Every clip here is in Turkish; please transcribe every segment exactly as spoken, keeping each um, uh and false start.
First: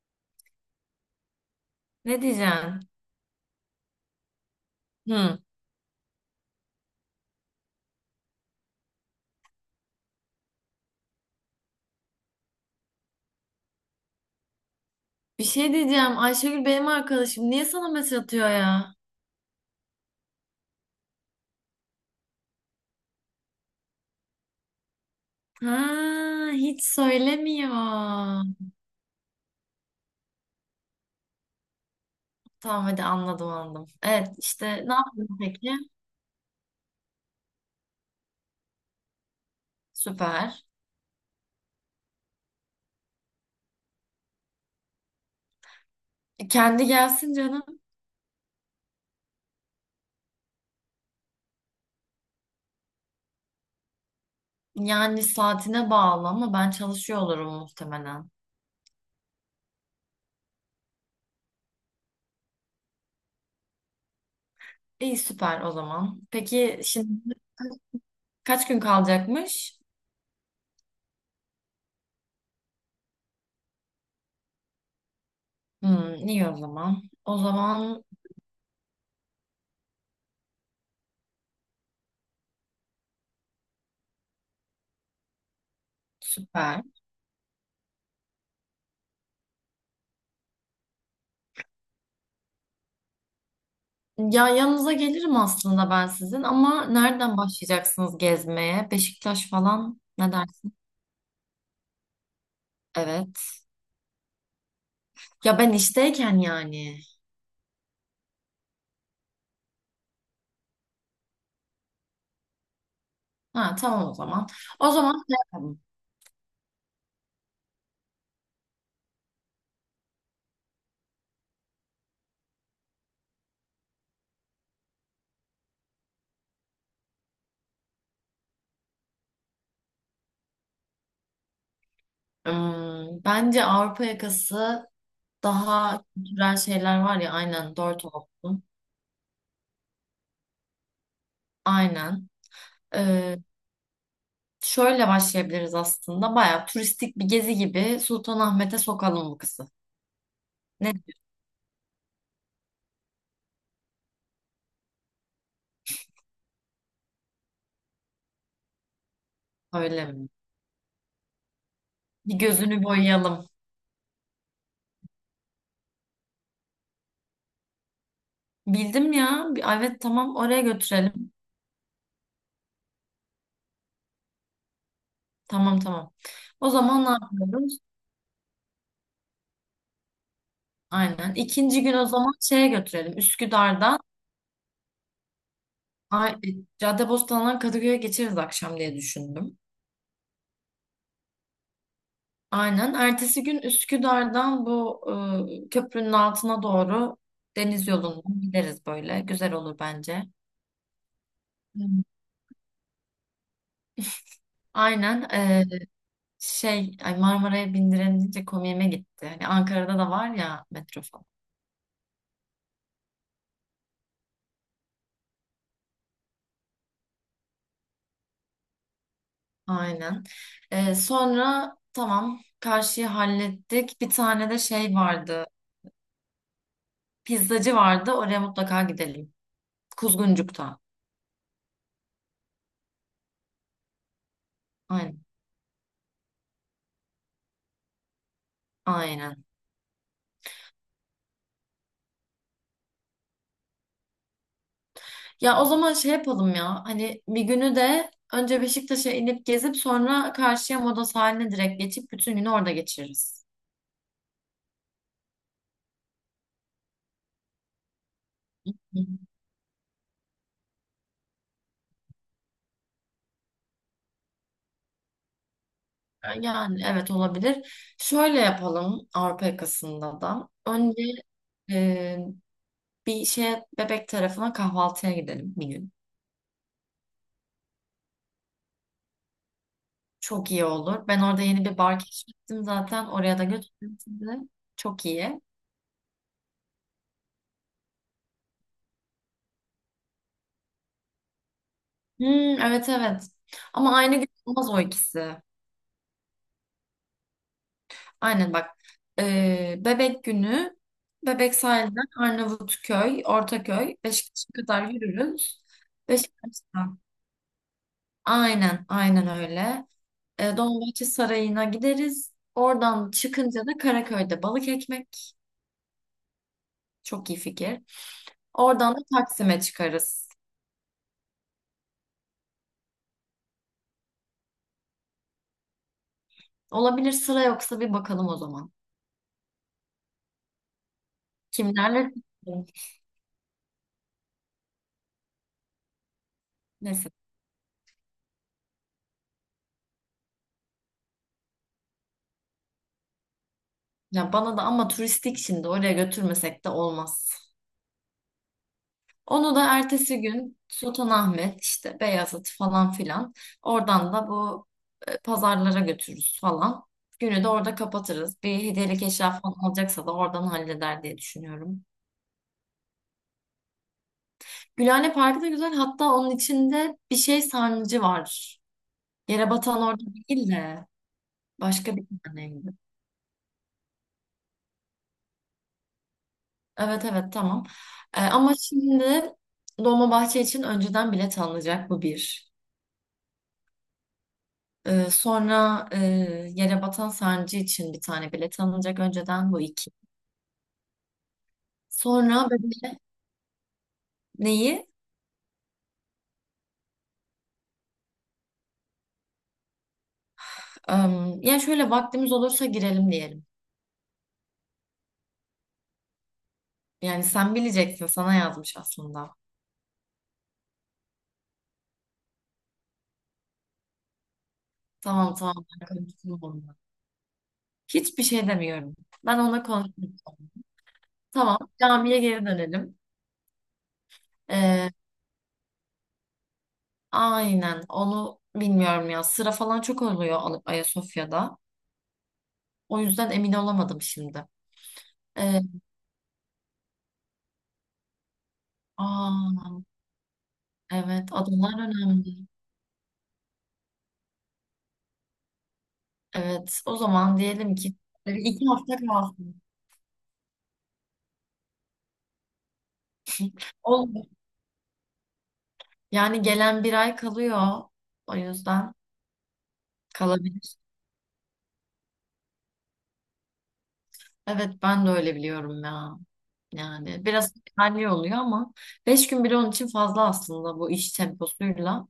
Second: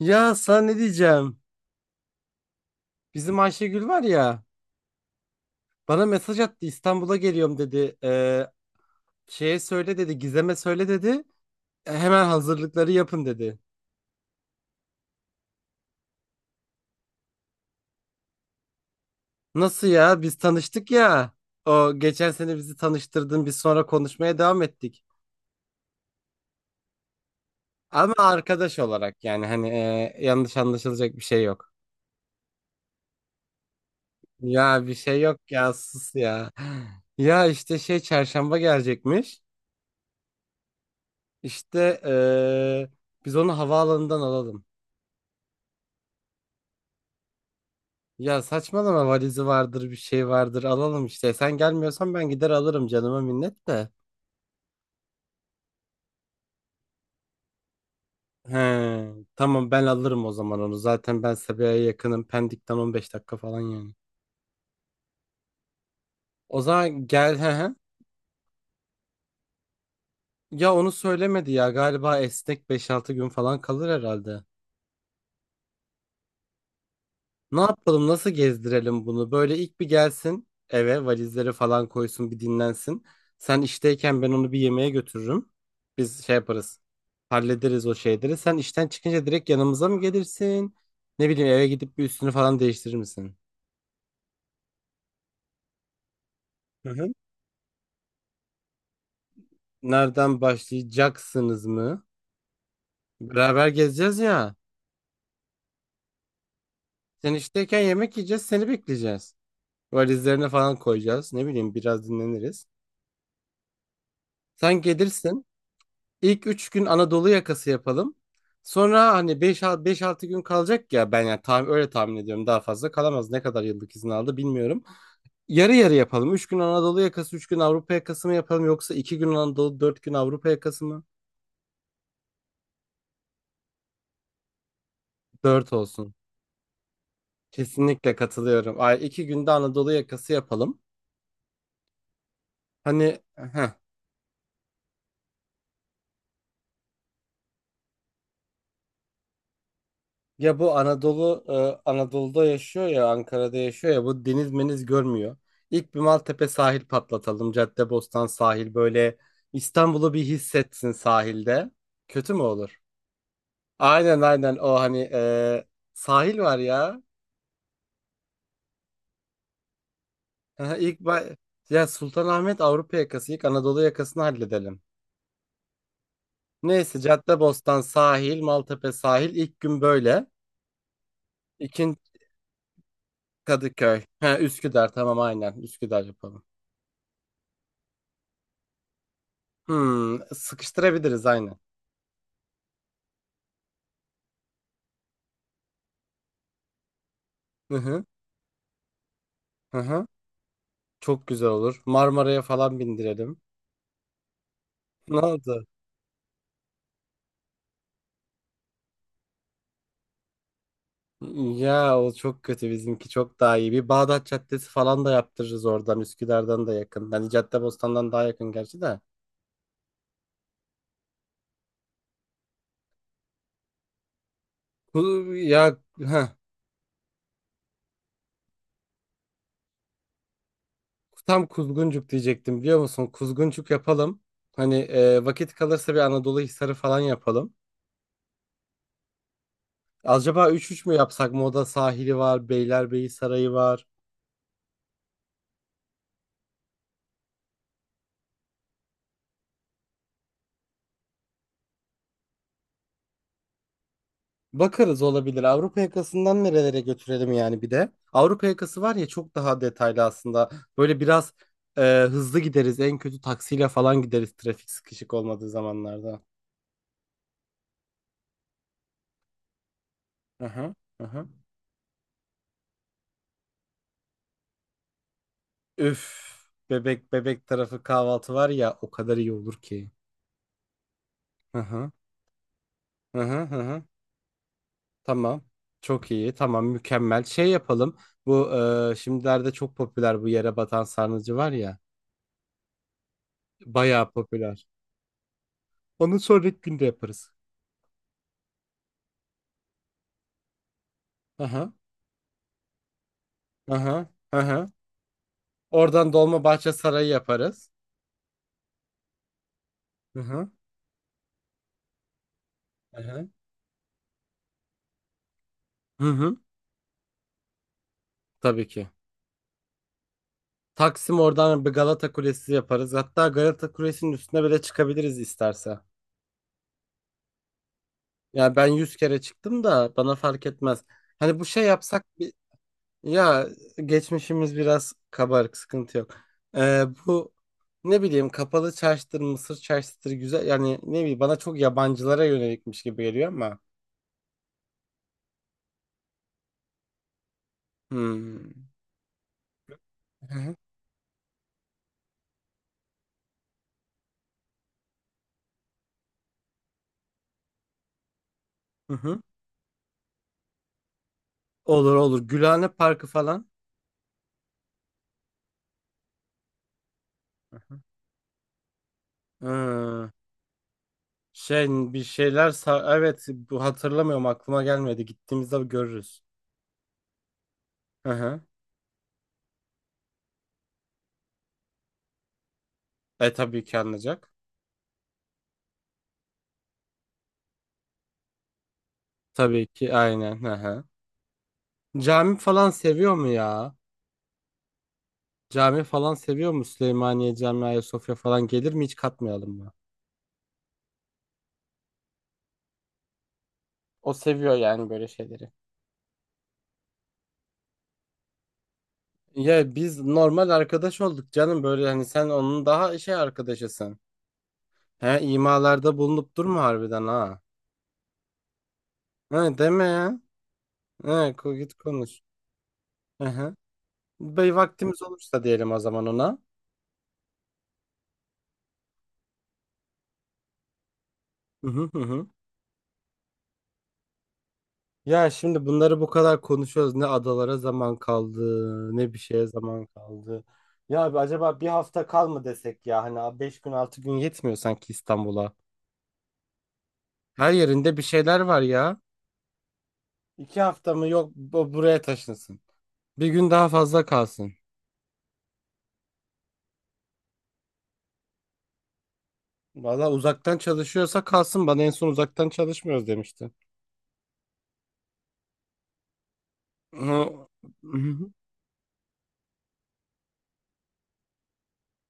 Ya sana ne diyeceğim? Ne diyeceğim? Bizim Ayşegül var ya, Hı. bana mesaj attı, İstanbul'a geliyorum dedi. Ee, şeye söyle dedi, Gizem'e söyle dedi. E, hemen hazırlıkları yapın dedi. Bir şey diyeceğim. Ayşegül benim arkadaşım. Niye sana mesaj atıyor ya? Nasıl ya, biz tanıştık ya. O geçen sene bizi tanıştırdın, biz sonra konuşmaya devam ettik. Ha, hiç söylemiyor. Ama arkadaş olarak, yani hani e, yanlış anlaşılacak bir şey yok. Tamam, hadi anladım anladım. Evet, işte Ya bir ne şey yaptın yok ya, peki? sus ya. Ya işte şey, çarşamba gelecekmiş. Süper. İşte e, biz onu havaalanından alalım. E, Kendi gelsin canım. Ya saçmalama, valizi vardır bir şey vardır, alalım işte. Sen gelmiyorsan ben gider alırım, canıma minnet de. Yani saatine bağlı ama ben çalışıyor olurum muhtemelen. He, tamam, ben alırım o zaman onu. Zaten ben Sabiha'ya yakınım. Pendik'ten on beş dakika falan yani. İyi, süper o zaman. O Peki zaman şimdi gel, he he. kaç gün kalacakmış? Ya onu söylemedi ya, galiba esnek beş altı gün falan kalır herhalde. Hmm, iyi o zaman. O Ne zaman yapalım, nasıl gezdirelim bunu? Böyle ilk bir gelsin eve, valizleri falan koysun, bir dinlensin. Sen işteyken ben onu bir yemeğe götürürüm. Biz şey yaparız, süper. hallederiz o şeyleri. Sen işten çıkınca direkt yanımıza mı gelirsin? Ne bileyim, eve gidip bir üstünü falan değiştirir misin? Ya, yanınıza gelirim aslında ben sizin, ama Hı hı. nereden başlayacaksınız gezmeye? Beşiktaş falan ne Nereden dersin? başlayacaksınız mı? Evet. Beraber gezeceğiz ya. Ya ben işteyken yani. Sen işteyken yemek yiyeceğiz, seni bekleyeceğiz. Valizlerini falan koyacağız. Ne bileyim, biraz dinleniriz. Ha, tamam o zaman. Sen O zaman şey gelirsin. yapalım. İlk üç gün Anadolu yakası yapalım. Sonra hani beş altı gün kalacak ya, ben yani tahmin, öyle tahmin ediyorum daha fazla kalamaz. Ne kadar yıllık izin aldı bilmiyorum. Yarı yarı yapalım. Üç gün Anadolu yakası, üç gün Avrupa yakası mı yapalım, yoksa iki gün Anadolu, dört gün Avrupa yakası mı? Hmm, bence Avrupa yakası dört daha olsun. kültürel şeyler var ya, aynen dört Kesinlikle olsun. katılıyorum. Ay, iki günde Anadolu yakası yapalım. Aynen. Hani Ee, heh. Şöyle başlayabiliriz aslında. Baya turistik bir gezi gibi Sultanahmet'e sokalım bu kızı. Ya bu Ne, Anadolu e, Anadolu'da yaşıyor ya, Ankara'da yaşıyor ya, bu deniz meniz görmüyor. İlk bir Maltepe sahil patlatalım. Caddebostan sahil, böyle öyle İstanbul'u bir mi? hissetsin sahilde. Kötü Bir mü olur? gözünü boyayalım. Aynen aynen, o hani e, sahil var ya. Bildim ya. Bir- Evet, tamam, oraya İlk götürelim. ba- ya Sultanahmet Avrupa yakası, ilk Anadolu yakasını halledelim. Tamam, tamam. O Neyse, zaman ne yapıyoruz? Caddebostan sahil, Maltepe sahil ilk gün böyle. Aynen. İkinci gün İkinci o zaman şeye götürelim. Üsküdar'dan. Kadıköy. Ha, Üsküdar, tamam aynen, Üsküdar Ay- yapalım. e, Caddebostan'dan Kadıköy'e geçeriz akşam diye düşündüm. Hmm, sıkıştırabiliriz aynen. Aynen. Ertesi gün Üsküdar'dan bu e, köprünün altına doğru Hı deniz hı, yolundan gideriz böyle. Güzel hı olur hı. bence. Çok güzel olur. Hı. Marmara'ya falan bindirelim. Ne Aynen. e, oldu? Şey, ay, Marmara'ya bindirenince komiğime gitti. Hani Ankara'da da var ya, metro. Ya o çok kötü, bizimki çok daha iyi. Bir Bağdat Caddesi falan da yaptırırız, oradan Üsküdar'dan da yakın. Hani Caddebostan'dan daha yakın gerçi de. Aynen. Ee, sonra tamam, karşıyı hallettik. Bir tane de şey Bu- vardı. Ya heh, Pizzacı vardı. Oraya mutlaka gidelim. Kuzguncuk'ta. tam Kuzguncuk diyecektim biliyor musun? Kuzguncuk yapalım. Hani Aynen. e, vakit kalırsa bir Anadolu Hisarı falan yapalım. Aynen. Acaba üç üç mü yapsak? Moda sahili var, Beylerbeyi Sarayı var. Ya o zaman şey yapalım ya. Hani bir günü de önce Beşiktaş'a inip gezip sonra karşıya Moda sahiline direkt geçip bütün günü orada geçiririz. Bakarız, olabilir. Avrupa yakasından nerelere götürelim yani bir de. Avrupa yakası var Hı. ya, çok daha detaylı aslında. Böyle biraz e, hızlı gideriz. En kötü taksiyle falan gideriz, trafik sıkışık olmadığı zamanlarda. Yani evet, olabilir. Şöyle yapalım Avrupa yakasında da. Aha, Önce aha. e, bir şey, Bebek tarafına kahvaltıya gidelim bir gün. Üf. Bebek, bebek tarafı kahvaltı var ya, o kadar iyi olur ki. Çok iyi olur. Ben orada yeni bir Aha, bar keşfettim zaten. Oraya aha, da aha. götürürüm sizi. Çok Tamam. iyi. Çok iyi. Tamam, mükemmel. Şey yapalım. Bu e, şimdilerde çok popüler bu yere batan sarnıcı var ya. Hmm, evet, evet. Ama Bayağı aynı gün popüler. olmaz o ikisi. Onu sonraki günde yaparız. Aynen bak. Ee, Bebek günü Bebek Aha. sahilden Arnavutköy, Hı Ortaköy, hı. Hı Beşiktaş'a hı. kadar yürürüz. Oradan Dolmabahçe Beşiktaş'tan. Sarayı yaparız. Aynen, aynen öyle. Hı hı. Ee, Dolmabahçe Sarayı'na gideriz. Hı Oradan hı. çıkınca da Karaköy'de balık ekmek. Hı hı. Çok iyi fikir. Tabii ki. Oradan da Taksim'e çıkarız. Taksim, oradan bir Galata Kulesi yaparız. Hatta Galata Kulesi'nin üstüne bile çıkabiliriz isterse. Olabilir, sıra yoksa bir bakalım o Yani ben zaman. yüz kere çıktım da bana fark etmez. Hani bu şey yapsak Kimlerle? bir. Ya, geçmişimiz biraz kabarık, sıkıntı yok. Ee, Neyse. bu ne bileyim kapalı çarşıdır, Mısır çarşıdır, güzel yani, ne bileyim, bana çok yabancılara yönelikmiş gibi geliyor ama. Ya bana da, ama turistik, şimdi oraya götürmesek de olmaz. Hmm. Onu da ertesi Hı hı. gün Sultanahmet işte, Beyazıt falan filan, oradan da bu e, pazarlara götürürüz falan. Günü de orada kapatırız. Bir Hı hediyelik hı. eşya falan alacaksa da oradan halleder diye düşünüyorum. Olur olur. Gülhane Parkı falan. Gülhane Parkı da güzel. Hatta onun içinde bir şey Aha. sarnıcı var. Yere batan orada Ee, değil de şey başka bir bir şeyler tane. sa- evet bu hatırlamıyorum, aklıma gelmedi. Gittiğimizde görürüz. Evet, evet, tamam. Hı Ee, hı. ama şimdi Dolmabahçe için önceden bilet alınacak, bu bir. E tabii ki anlayacak. Ee, sonra e, Yere Batan Sancı için bir tane bilet alınacak önceden, bu Tabii iki. ki aynen. Hı hı. Cami Sonra falan bebek, seviyor mu ya? neyi? Cami falan seviyor mu? Süleymaniye Camii, Ayasofya falan gelir mi? Hiç katmayalım mı? Am, yani şöyle, vaktimiz olursa girelim diyelim. O seviyor yani böyle şeyleri. Yani sen bileceksin, sana yazmış aslında. Ya biz normal arkadaş olduk canım, böyle hani sen onun daha şey arkadaşısın. He, Tamam, tamam, ben imalarda bulunup konuştum durma onunla. harbiden ha. Hiçbir şey demiyorum. He, Ben ona deme ya. konuştum. He, ko- Tamam, git camiye konuş. geri dönelim. Aha. Bey, vaktimiz olursa diyelim o zaman ona. Aynen, onu bilmiyorum ya. Sıra falan çok oluyor Al- Ayasofya'da. Hı hı hı, hı. O yüzden emin olamadım şimdi. Ya Ee, şimdi bunları bu kadar konuşuyoruz. Ne adalara zaman kaldı, ne bir şeye aa, zaman kaldı. Ya abi, evet, acaba bir adalar hafta kal mı önemli. desek ya? Hani beş gün altı gün yetmiyor sanki İstanbul'a. Evet, o zaman Her diyelim ki yerinde bir şeyler böyle var iki hafta ya. kalsın. İki hafta mı, yok, bu- buraya taşınsın. Bir gün daha fazla Olur. kalsın. Yani gelen bir ay kalıyor. O yüzden Valla uzaktan kalabilir. çalışıyorsa kalsın. Bana en son uzaktan çalışmıyoruz demişti. Evet, ben de öyle biliyorum ya. Yani Hı. biraz Hı halli hı. oluyor ama beş gün bile onun için fazla aslında bu iş temposuyla.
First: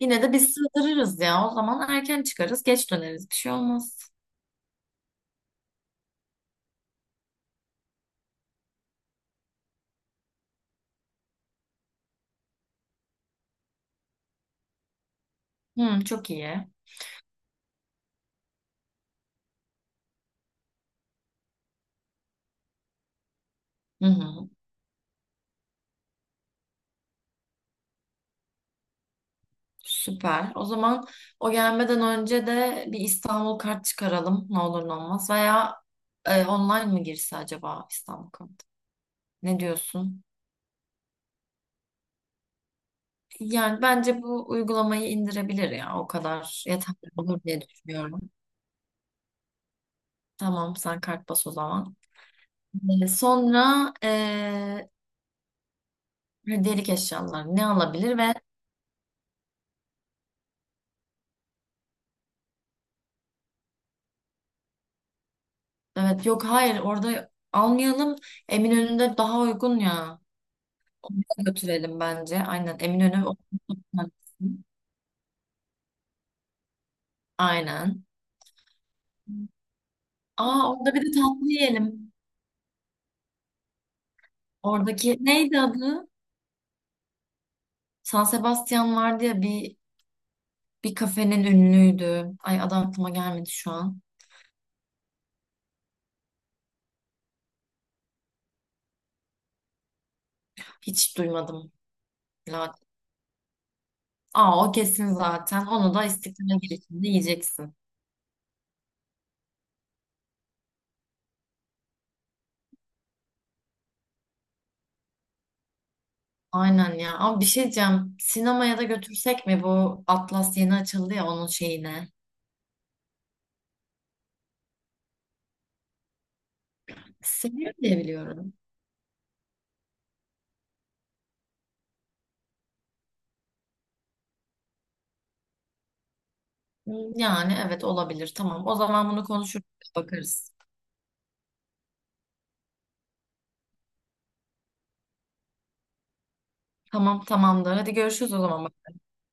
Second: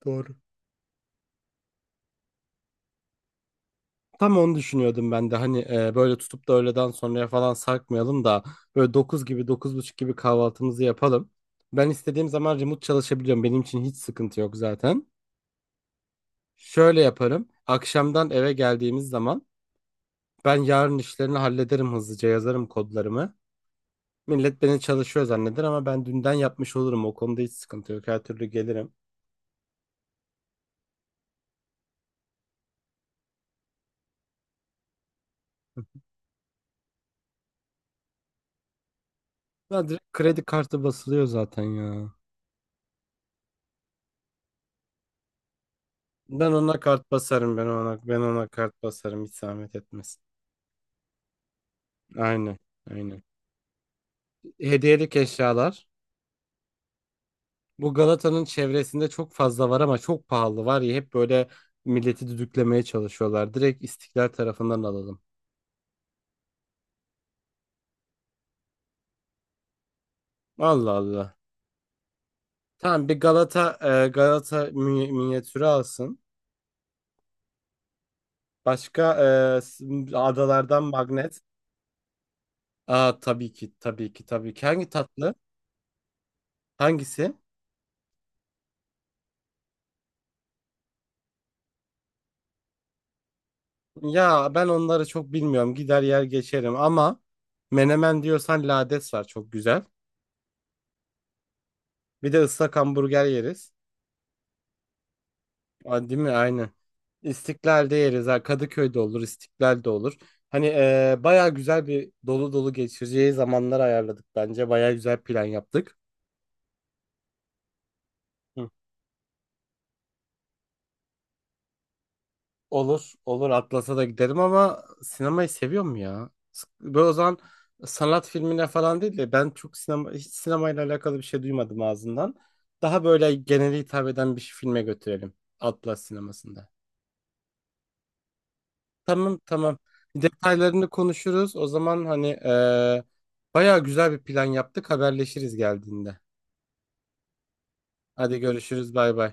Yine de Doğru. biz sığdırırız ya. O zaman erken çıkarız, geç döneriz. Bir şey olmaz. Tam onu düşünüyordum ben de, hani e, böyle tutup da öğleden sonraya falan sarkmayalım da böyle dokuz gibi dokuz buçuk gibi kahvaltımızı yapalım. Ben istediğim zaman remote çalışabiliyorum. Benim için hiç sıkıntı yok zaten. Hmm, çok iyi. Şöyle yaparım. Akşamdan eve geldiğimiz zaman ben yarın işlerini hallederim, hızlıca yazarım kodlarımı. Hı hı. Millet beni çalışıyor zanneder ama ben dünden yapmış olurum. O konuda hiç sıkıntı yok. Her türlü gelirim. Süper. O zaman o gelmeden önce de bir İstanbul kart çıkaralım. Ne olur ne olmaz. Veya e, online mı girse acaba İstanbul kart? Ne Ya direkt diyorsun? kredi kartı basılıyor zaten ya. Yani bence bu uygulamayı indirebilir ya. O Ben kadar ona kart yeterli olur basarım, diye ben ona ben düşünüyorum. ona kart basarım, hiç zahmet etmesin. Tamam, sen kart bas o zaman. Aynen. E, Aynen. sonra e, Hediyelik eşyalar. hediyelik eşyalar ne Bu alabilir? Ve Galata'nın çevresinde çok fazla var ama çok pahalı var ya, hep böyle milleti düdüklemeye çalışıyorlar. Direkt İstiklal tarafından alalım. evet, yok, hayır, orada almayalım. Eminönü'nde daha uygun ya. Allah Oraya Allah. götürelim bence. Aynen. Tamam bir Eminönü. Galata e, Galata mi- minyatürü alsın. Aynen. Başka e, s- Aa, adalardan orada bir de magnet. tatlı yiyelim. Aa, tabii ki tabii ki tabii ki. Hangi Oradaki tatlı? neydi adı? Hangisi? San Sebastian vardı ya, bir bir kafenin ünlüydü. Ay, adı aklıma gelmedi şu an. Ya ben onları çok bilmiyorum. Gider yer geçerim ama menemen diyorsan lades var, çok güzel. Hiç duymadım. Bir de La- ıslak hamburger yeriz. Aa, o kesin zaten. Onu da Aa, değil mi? İstiklal Aynen. girişinde yiyeceksin. İstiklal'de yeriz. Ha, Kadıköy'de olur, İstiklal'de olur. Hani eee baya güzel bir dolu dolu geçireceği zamanlar ayarladık bence. Baya güzel plan yaptık. Aynen ya. Ama bir şey diyeceğim. Hı. Sinemaya da götürsek mi, bu Atlas yeni açıldı ya, onun şeyine. Olur, olur. Atlas'a da giderim ama sinemayı seviyorum ya. S- Böyle o zaman Seviyor diye sanat biliyorum. filmine falan değil de, ben çok sinema, hiç sinemayla alakalı bir şey duymadım ağzından. Daha böyle genele hitap eden bir filme götürelim. Atlas sinemasında. Yani evet, olabilir. Tamam. O zaman bunu Tamam konuşuruz, tamam. bakarız. Detaylarını konuşuruz. O zaman hani eee bayağı güzel bir plan yaptık. Haberleşiriz geldiğinde. Tamam, tamamdır. Hadi görüşürüz o Hadi zaman. görüşürüz. Bay bay.